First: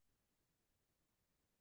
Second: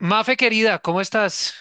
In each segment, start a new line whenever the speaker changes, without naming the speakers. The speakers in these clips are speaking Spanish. Mafe querida, ¿cómo estás?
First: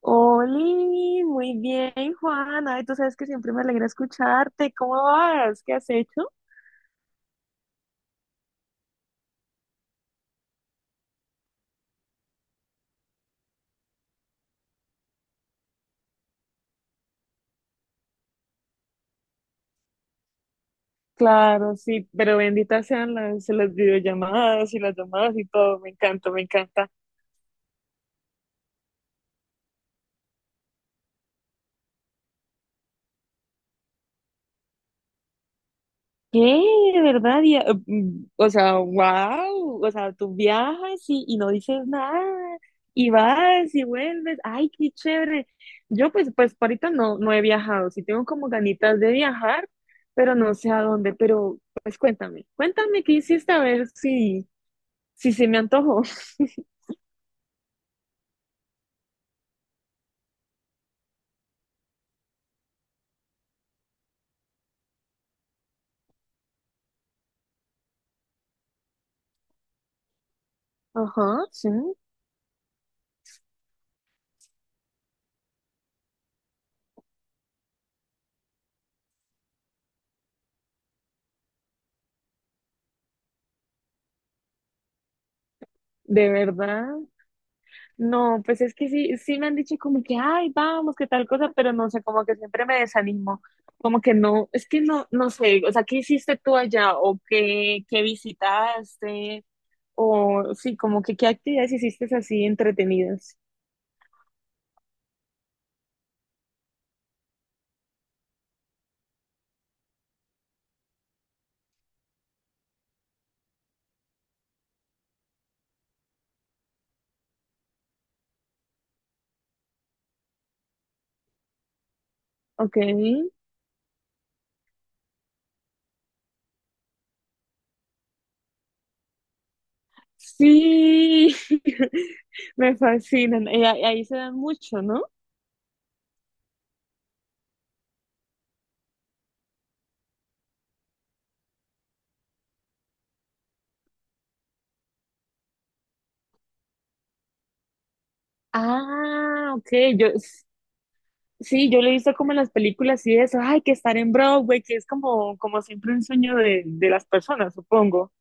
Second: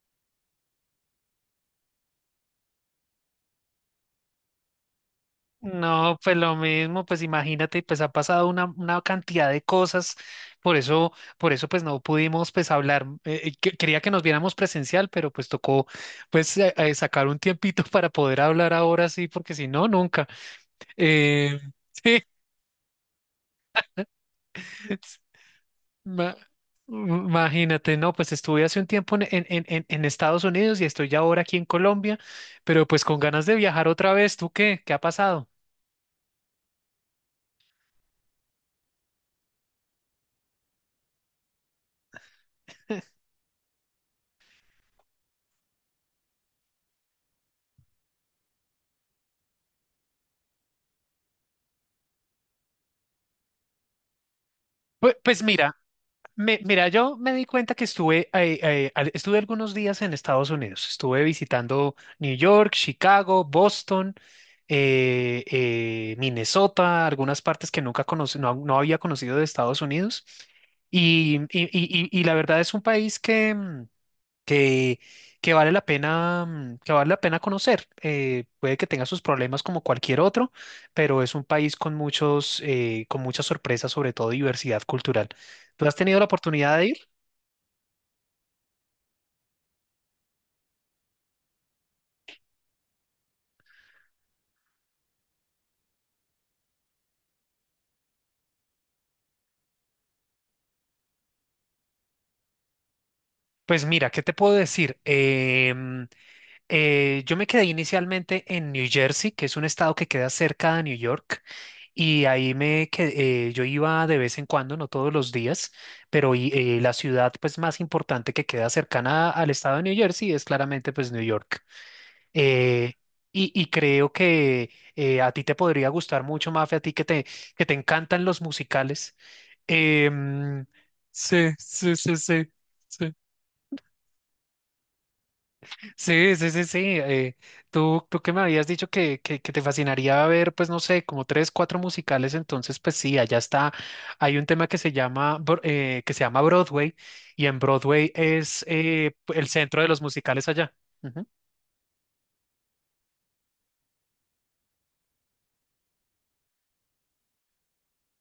Oli, muy bien, Juan. Ay, tú sabes que siempre me alegra escucharte. ¿Cómo vas? ¿Qué has
No,
hecho?
pues lo mismo, pues imagínate, pues ha pasado una cantidad de cosas, por eso pues no pudimos pues hablar. Quería que nos viéramos presencial, pero pues tocó pues sacar un tiempito para poder hablar ahora sí, porque si no, nunca. Eh,
Claro, sí,
sí,
pero benditas sean las videollamadas y las llamadas y todo. Me encanta,
ma-
me encanta.
imagínate, no, pues estuve hace un tiempo en Estados Unidos y estoy ya ahora aquí en Colombia, pero pues con ganas de viajar otra vez. ¿Tú qué? ¿Qué ha pasado?
¿Qué? ¿De verdad? Y, o sea, wow. O sea, tú viajas y no dices nada. Y vas y vuelves. Ay, qué chévere. Yo pues por ahorita no he viajado. Sí tengo como ganitas de viajar, pero no sé a dónde. Pero pues cuéntame, cuéntame qué hiciste a ver si,
Pues,
si
pues
se me
mira.
antojó.
Mira, yo me di cuenta que estuve, estuve algunos días en Estados Unidos. Estuve visitando New York, Chicago, Boston, Minnesota, algunas partes que nunca conocí, no, no había conocido de Estados Unidos. Y,
Ajá,
y,
sí.
y- y- y la verdad es un país que, que, que vale la pena, que vale la pena conocer. Puede que tenga sus problemas como cualquier otro, pero es un país con con muchas sorpresas, sobre todo diversidad cultural. ¿Tú has tenido la
De
oportunidad de
verdad.
ir?
No, pues es que sí, sí me han dicho como que, ay, vamos, qué tal cosa, pero no sé, como que siempre me desanimo, como que no, es que no, no sé, o sea, ¿qué hiciste tú allá? ¿O qué, qué visitaste? O sí, como que qué actividades hiciste así entretenidas.
Pues mira, ¿qué te puedo decir? Yo me quedé inicialmente en New Jersey, que es un estado que queda cerca de New York, y ahí me quedé, yo iba de vez en cuando, no todos los días, pero la ciudad pues más importante que queda cercana al estado de New Jersey es claramente pues New York.
Ok,
Eh, y creo que a ti te podría gustar mucho, Mafe, a ti que te encantan los musicales. Em,
sí,
sí, sí, sí, sí.
me
Sí.
fascinan, y ahí se dan mucho, ¿no?
Sí, sí, sí, sí. Tú que me habías dicho que te fascinaría ver, pues no sé, como tres, cuatro musicales, entonces pues sí, allá está. Hay un tema que se llama, que se llama Broadway, y en Broadway es el
Ah, ok,
centro de los
yo.
musicales allá. Ujú.
Sí, yo lo he visto como en las películas y eso, ay, que estar en Broadway, que es como, como siempre un sueño de las personas, supongo.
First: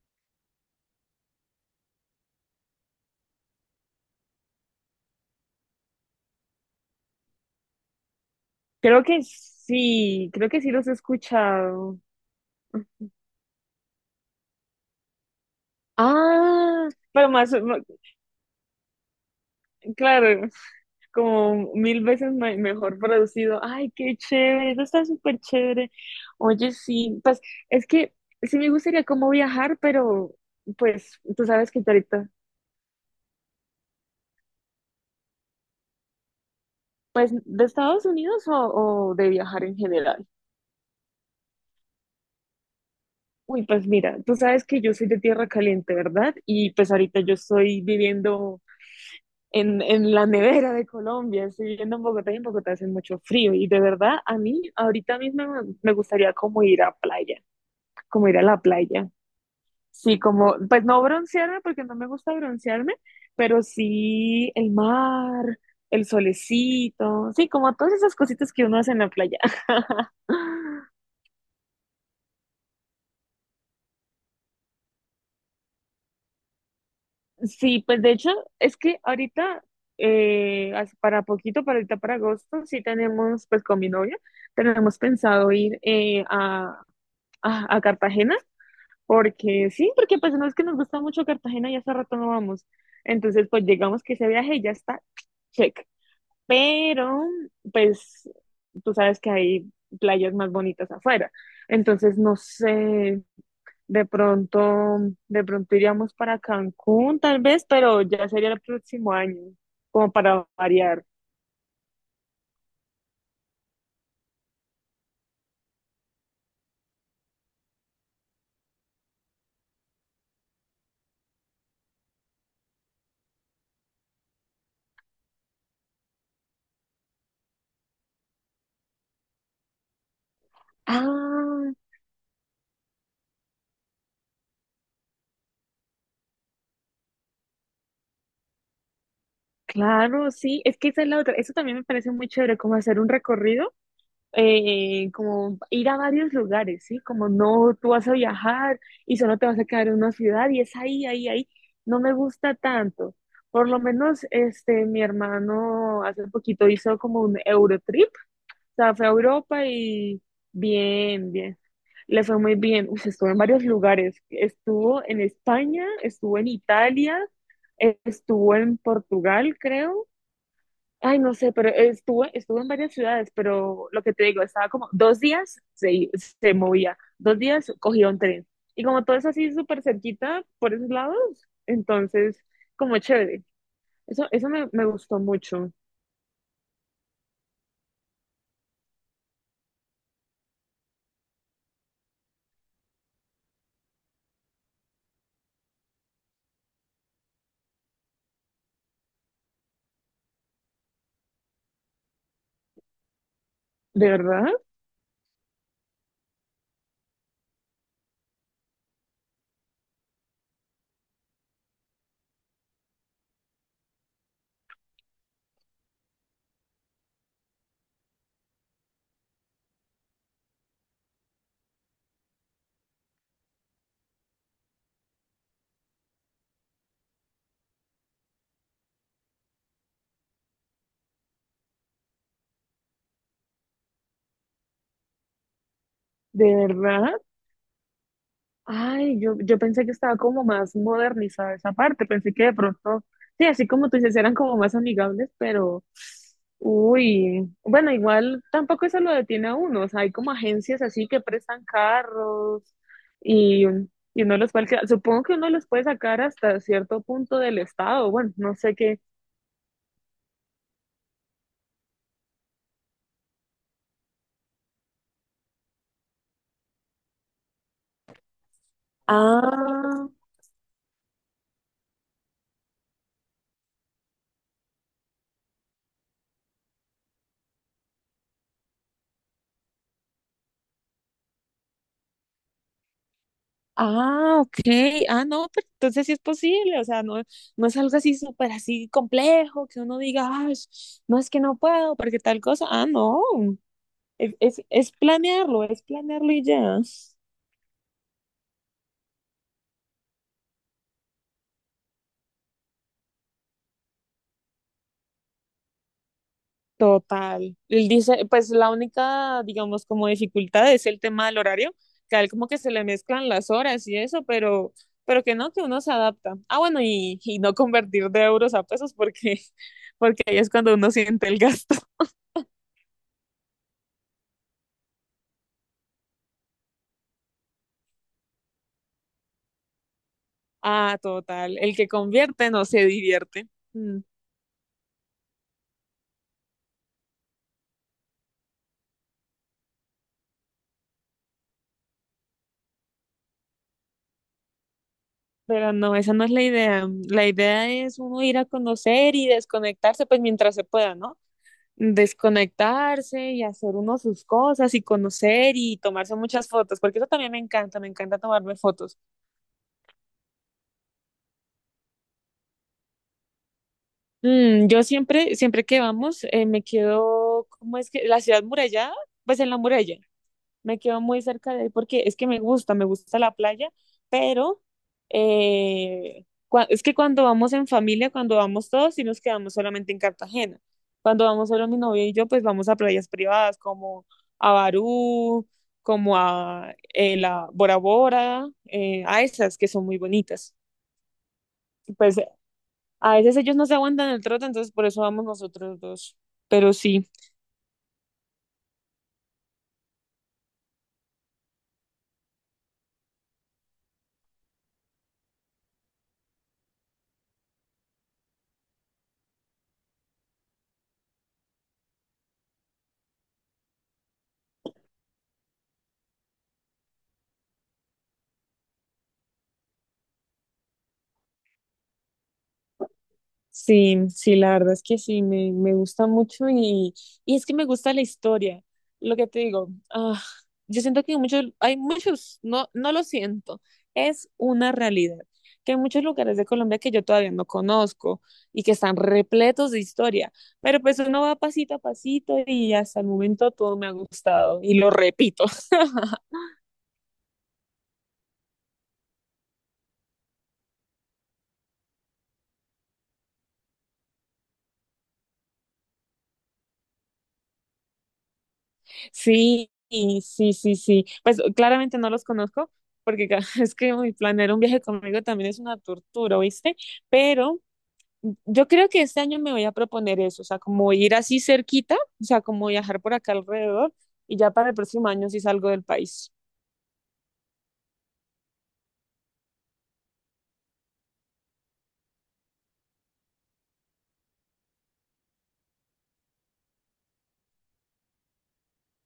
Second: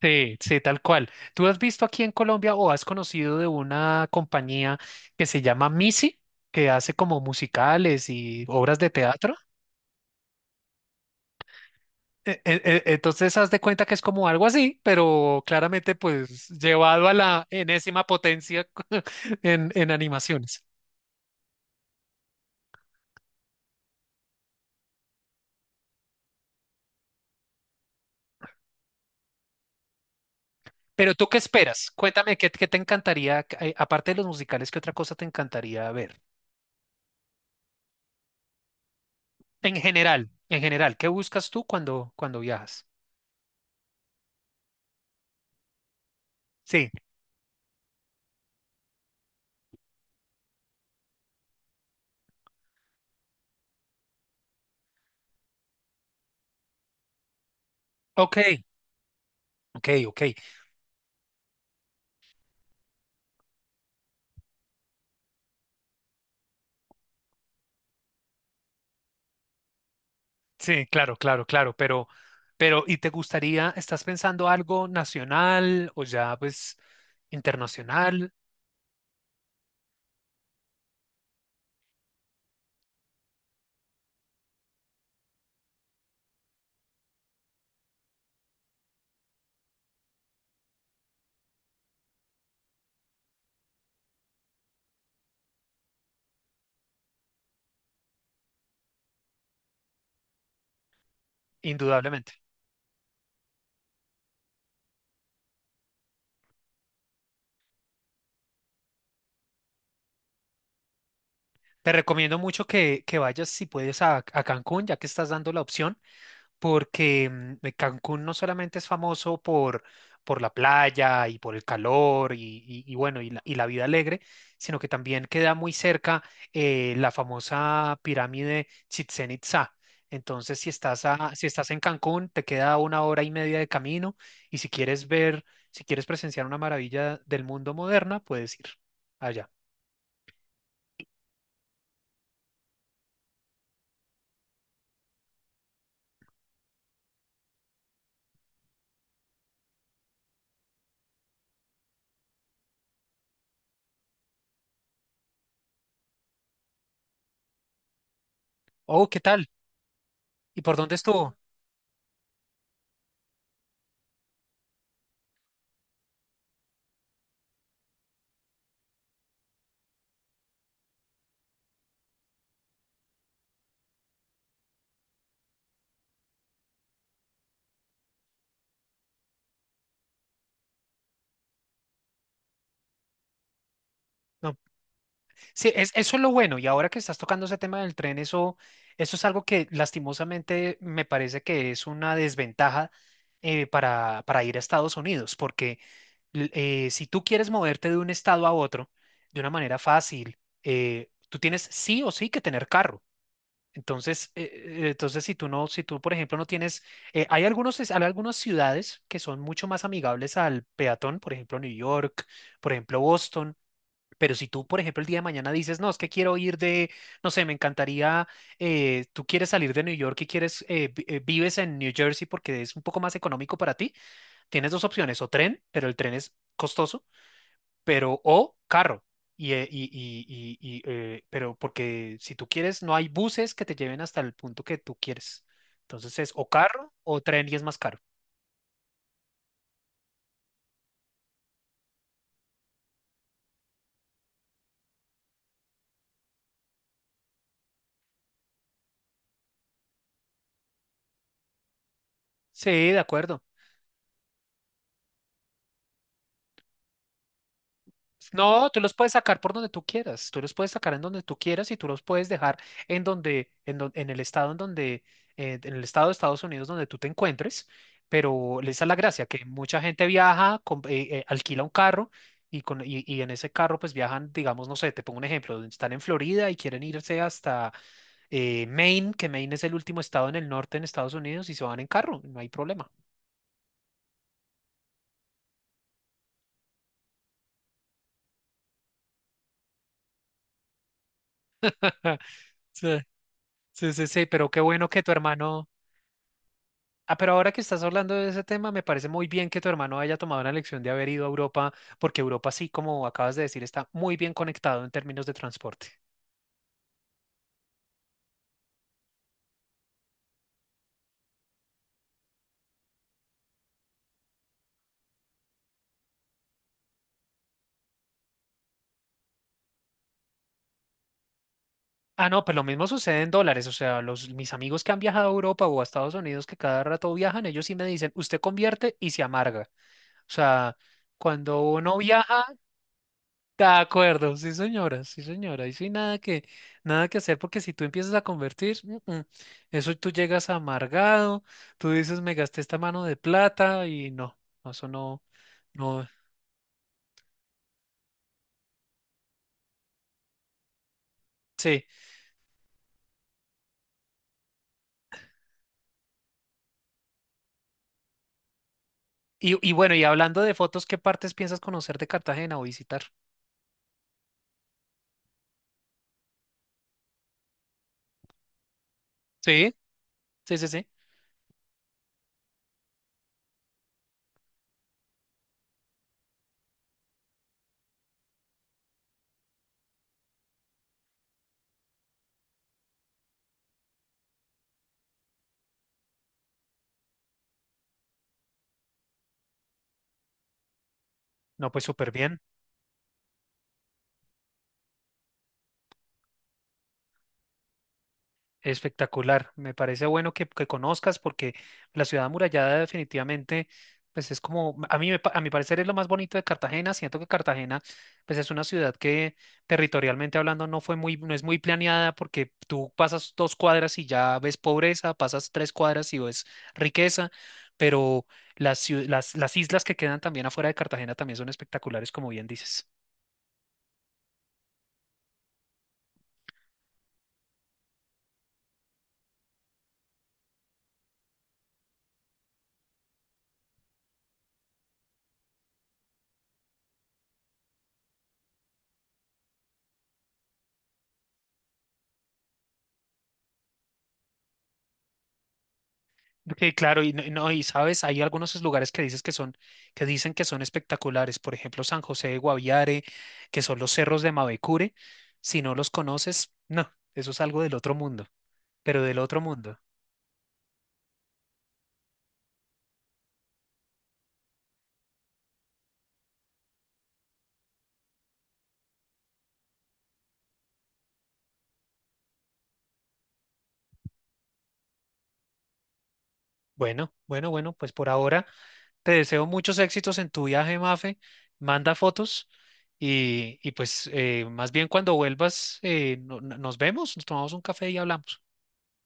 Sí, sí, tal cual. ¿Tú has visto aquí en Colombia o has conocido de una compañía que se llama Missy, que hace como musicales y obras de teatro?
Creo que sí los he escuchado.
Entonces, haz de cuenta que es como algo así, pero claramente, pues,
Ah,
llevado a
pero
la enésima potencia en
claro,
animaciones.
como mil veces mejor producido. Ay, qué chévere, eso está súper chévere. Oye, sí, pues es que sí me gustaría como viajar, pero
Pero
pues
tú, ¿qué
tú sabes que
esperas?
ahorita,
Cuéntame, ¿qué, qué te encantaría, aparte de los musicales, qué otra cosa te encantaría ver?
pues de Estados Unidos o de viajar en general.
En general, ¿qué buscas tú cuando, cuando viajas?
Uy, pues mira, tú sabes que yo soy de tierra caliente, ¿verdad? Y
Sí,
pues ahorita yo estoy viviendo en la nevera de Colombia, estoy viviendo en Bogotá y en Bogotá hace mucho frío. Y de verdad, a mí ahorita mismo me gustaría como ir a playa, como ir
ok,
a la playa.
ok,
Sí,
ok.
como, pues no broncearme porque no me gusta broncearme, pero sí el mar, el solecito, sí, como todas esas cositas que uno hace en la playa.
Sí, claro, claro, claro, pero, ¿y te gustaría, estás pensando algo nacional o ya, pues,
Sí, pues de hecho,
internacional?
es que ahorita, para poquito, para ahorita, para agosto, sí tenemos, pues con mi novia, tenemos pensado ir a, a Cartagena, porque sí, porque pues no es que nos gusta mucho Cartagena y hace rato no vamos. Entonces, pues llegamos que ese viaje y ya está, check. Pero, pues, tú sabes que hay playas más bonitas afuera. Entonces,
Indudablemente.
no sé, de pronto, de pronto iríamos para Cancún, tal vez, pero ya sería el próximo año, como para variar.
Te recomiendo mucho que vayas si puedes a Cancún, ya que estás dando la opción, porque Cancún no solamente es famoso por la playa y por el calor y, y bueno, y la vida alegre, sino que también queda muy cerca la famosa pirámide Chichén Itzá. Entonces, si estás, si
Ah,
estás en Cancún, te queda una hora y media de camino, y si quieres ver, si quieres presenciar una maravilla del mundo moderna, puedes ir allá.
claro, sí, es que esa es la otra. Eso también me parece muy chévere, como hacer un recorrido, como ir a varios lugares, ¿sí? Como no, tú vas a viajar y solo te vas a quedar en una ciudad y es ahí, ahí, ahí. No me gusta tanto. Por lo menos, este, mi hermano hace poquito hizo como un Eurotrip. O sea, fue
Oh,
a
¿qué tal?
Europa y
¿Y por dónde
bien,
estuvo?
bien. Le fue muy bien. Uy, estuvo en varios lugares. Estuvo en España, estuvo en Italia, estuvo en Portugal, creo. Ay, no sé, pero estuvo, estuvo en varias ciudades, pero lo que te digo, estaba como dos días se movía, dos días cogía un tren. Y como todo es así súper cerquita por esos lados, entonces, como chévere. Eso me, me gustó
Sí,
mucho.
es, eso es lo bueno. Y ahora que estás tocando ese tema del tren, eso es algo que lastimosamente me parece que es una desventaja para ir a Estados Unidos, porque si tú quieres moverte de un estado a otro de una manera fácil, tú tienes sí o sí que tener carro.
¿De
Entonces,
verdad?
entonces si tú no, si tú, por ejemplo, no tienes, hay algunos, hay algunas ciudades que son mucho más amigables al peatón, por ejemplo, New York, por ejemplo, Boston, pero si tú, por ejemplo, el día de mañana dices, no, es que quiero ir de, no sé, me encantaría, tú quieres salir de New York y quieres, vives en New Jersey porque es un poco más económico para ti, tienes dos opciones, o tren, pero el tren es costoso, pero o carro. Y, eh, y, y, pero porque si tú quieres, no hay buses que te lleven hasta el punto que tú quieres. Entonces es o
¿De
carro
verdad?
o tren y es más caro.
Ay, yo pensé que estaba como más modernizada esa parte, pensé que de pronto, sí, así como tú dices, eran como más amigables, pero, uy, bueno, igual tampoco eso lo detiene a uno, o sea, hay como agencias así que prestan carros
Sí, de acuerdo.
y, y uno los puede alquilar. Supongo que uno los puede sacar hasta cierto punto del estado, bueno, no
No,
sé
tú los
qué.
puedes sacar por donde tú quieras, tú los puedes sacar en donde tú quieras y tú los puedes dejar en donde, en el estado en donde, en el estado de Estados Unidos donde tú te encuentres, pero esa es la gracia, que mucha gente
Ah.
viaja, alquila un carro y en ese carro pues viajan, digamos, no sé, te pongo un ejemplo, están en Florida y quieren irse hasta Maine, que Maine es el último estado en el norte en Estados Unidos y se van en carro, no hay problema.
Ah, ok. Ah, no, pero entonces sí es posible. O sea, no, no es algo así súper así complejo que uno diga: "Ay, no es que no puedo porque tal cosa". Ah,
Sí,
no.
sí, sí, sí, pero qué bueno que tu hermano...
Es planearlo y ya.
Ah, pero ahora que estás hablando de ese tema, me parece muy bien que tu hermano haya tomado la elección de haber ido a Europa, porque Europa sí, como acabas de decir, está muy bien conectado en términos de transporte.
Total. Él dice, pues la única, digamos, como dificultad es el tema del horario, que a él como que se le mezclan las horas y eso, pero que no, que uno se adapta. Ah, bueno, y no convertir de euros a pesos porque, porque ahí es cuando uno siente el gasto.
Ah, no, pues lo mismo sucede en dólares. O sea, los, mis amigos que han viajado a Europa o a Estados Unidos, que cada rato viajan, ellos sí me dicen, usted convierte y se amarga. O sea,
Ah, total.
cuando
El que
uno viaja.
convierte no se divierte.
De
Mm.
acuerdo, sí señora, y sí nada que, nada que hacer porque si tú empiezas a convertir, eso tú llegas amargado, tú dices me gasté esta mano de plata y no, no, eso no,
Pero no,
no,
esa no es la idea. Mm. La idea es uno ir a conocer y desconectarse, pues mientras se pueda, ¿no?
sí.
Desconectarse y hacer uno sus cosas y conocer y tomarse muchas fotos, porque eso también me encanta tomarme fotos.
Y bueno, y hablando de fotos, ¿qué partes piensas conocer de Cartagena o visitar?
Mm, yo siempre, siempre que vamos, me quedo, ¿cómo es que? La ciudad murallada, pues en la
Sí,
muralla.
sí, sí,
Me
sí.
quedo muy cerca de ahí porque es que me gusta la playa, pero es que cuando vamos en familia, cuando vamos todos, sí nos quedamos solamente en Cartagena. Cuando vamos solo mi novia y yo, pues vamos a playas privadas como a Barú, como a la Bora Bora, a esas que son muy bonitas.
No, pues súper
Pues
bien.
a veces ellos no se aguantan el trote, entonces por eso vamos nosotros dos. Pero sí.
Espectacular, me parece bueno que conozcas porque la ciudad amurallada definitivamente, pues es como, a mí, a mi parecer es lo más bonito de Cartagena, siento que Cartagena, pues es una ciudad que territorialmente hablando no fue muy, no es muy planeada porque tú pasas dos cuadras y ya ves pobreza, pasas tres cuadras y ves riqueza, pero las islas que quedan también afuera de Cartagena también son espectaculares, como bien dices.
Sí, sí, la verdad es que sí, me gusta mucho y es que me gusta la historia, lo que te digo, ah, yo siento que muchos, hay muchos, no, no lo siento, es una realidad, que hay muchos lugares de Colombia que yo todavía no conozco y que están repletos de historia, pero pues uno va pasito a pasito y hasta el momento todo me ha gustado y lo repito.
Que claro, y no, y no, y sabes, hay algunos lugares que dices que son, que dicen que son espectaculares, por ejemplo, San José de Guaviare, que son los cerros de Mavecure. Si no los conoces, no, eso es algo del otro mundo, pero del otro
Sí,
mundo.
y sí, sí, sí. Pues claramente no los conozco, porque es que uy, planear un viaje conmigo también es una tortura, ¿viste? Pero mm, yo creo que este año me voy a proponer eso, o sea, como ir así cerquita, o sea, como viajar por acá alrededor, y ya para el próximo año sí salgo del país.
Bueno, bueno, bueno, pues por ahora te deseo muchos éxitos en tu viaje, Mafe. Manda fotos y pues más bien cuando vuelvas, nos vemos, nos tomamos un café y hablamos.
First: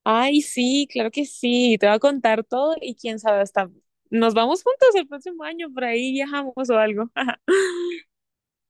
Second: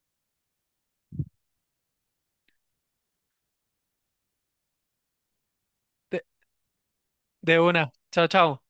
Ay, sí, claro que sí, te voy a contar todo y quién sabe, hasta nos vamos juntos el próximo año, por ahí
de
viajamos o algo.
de una, chao, chao.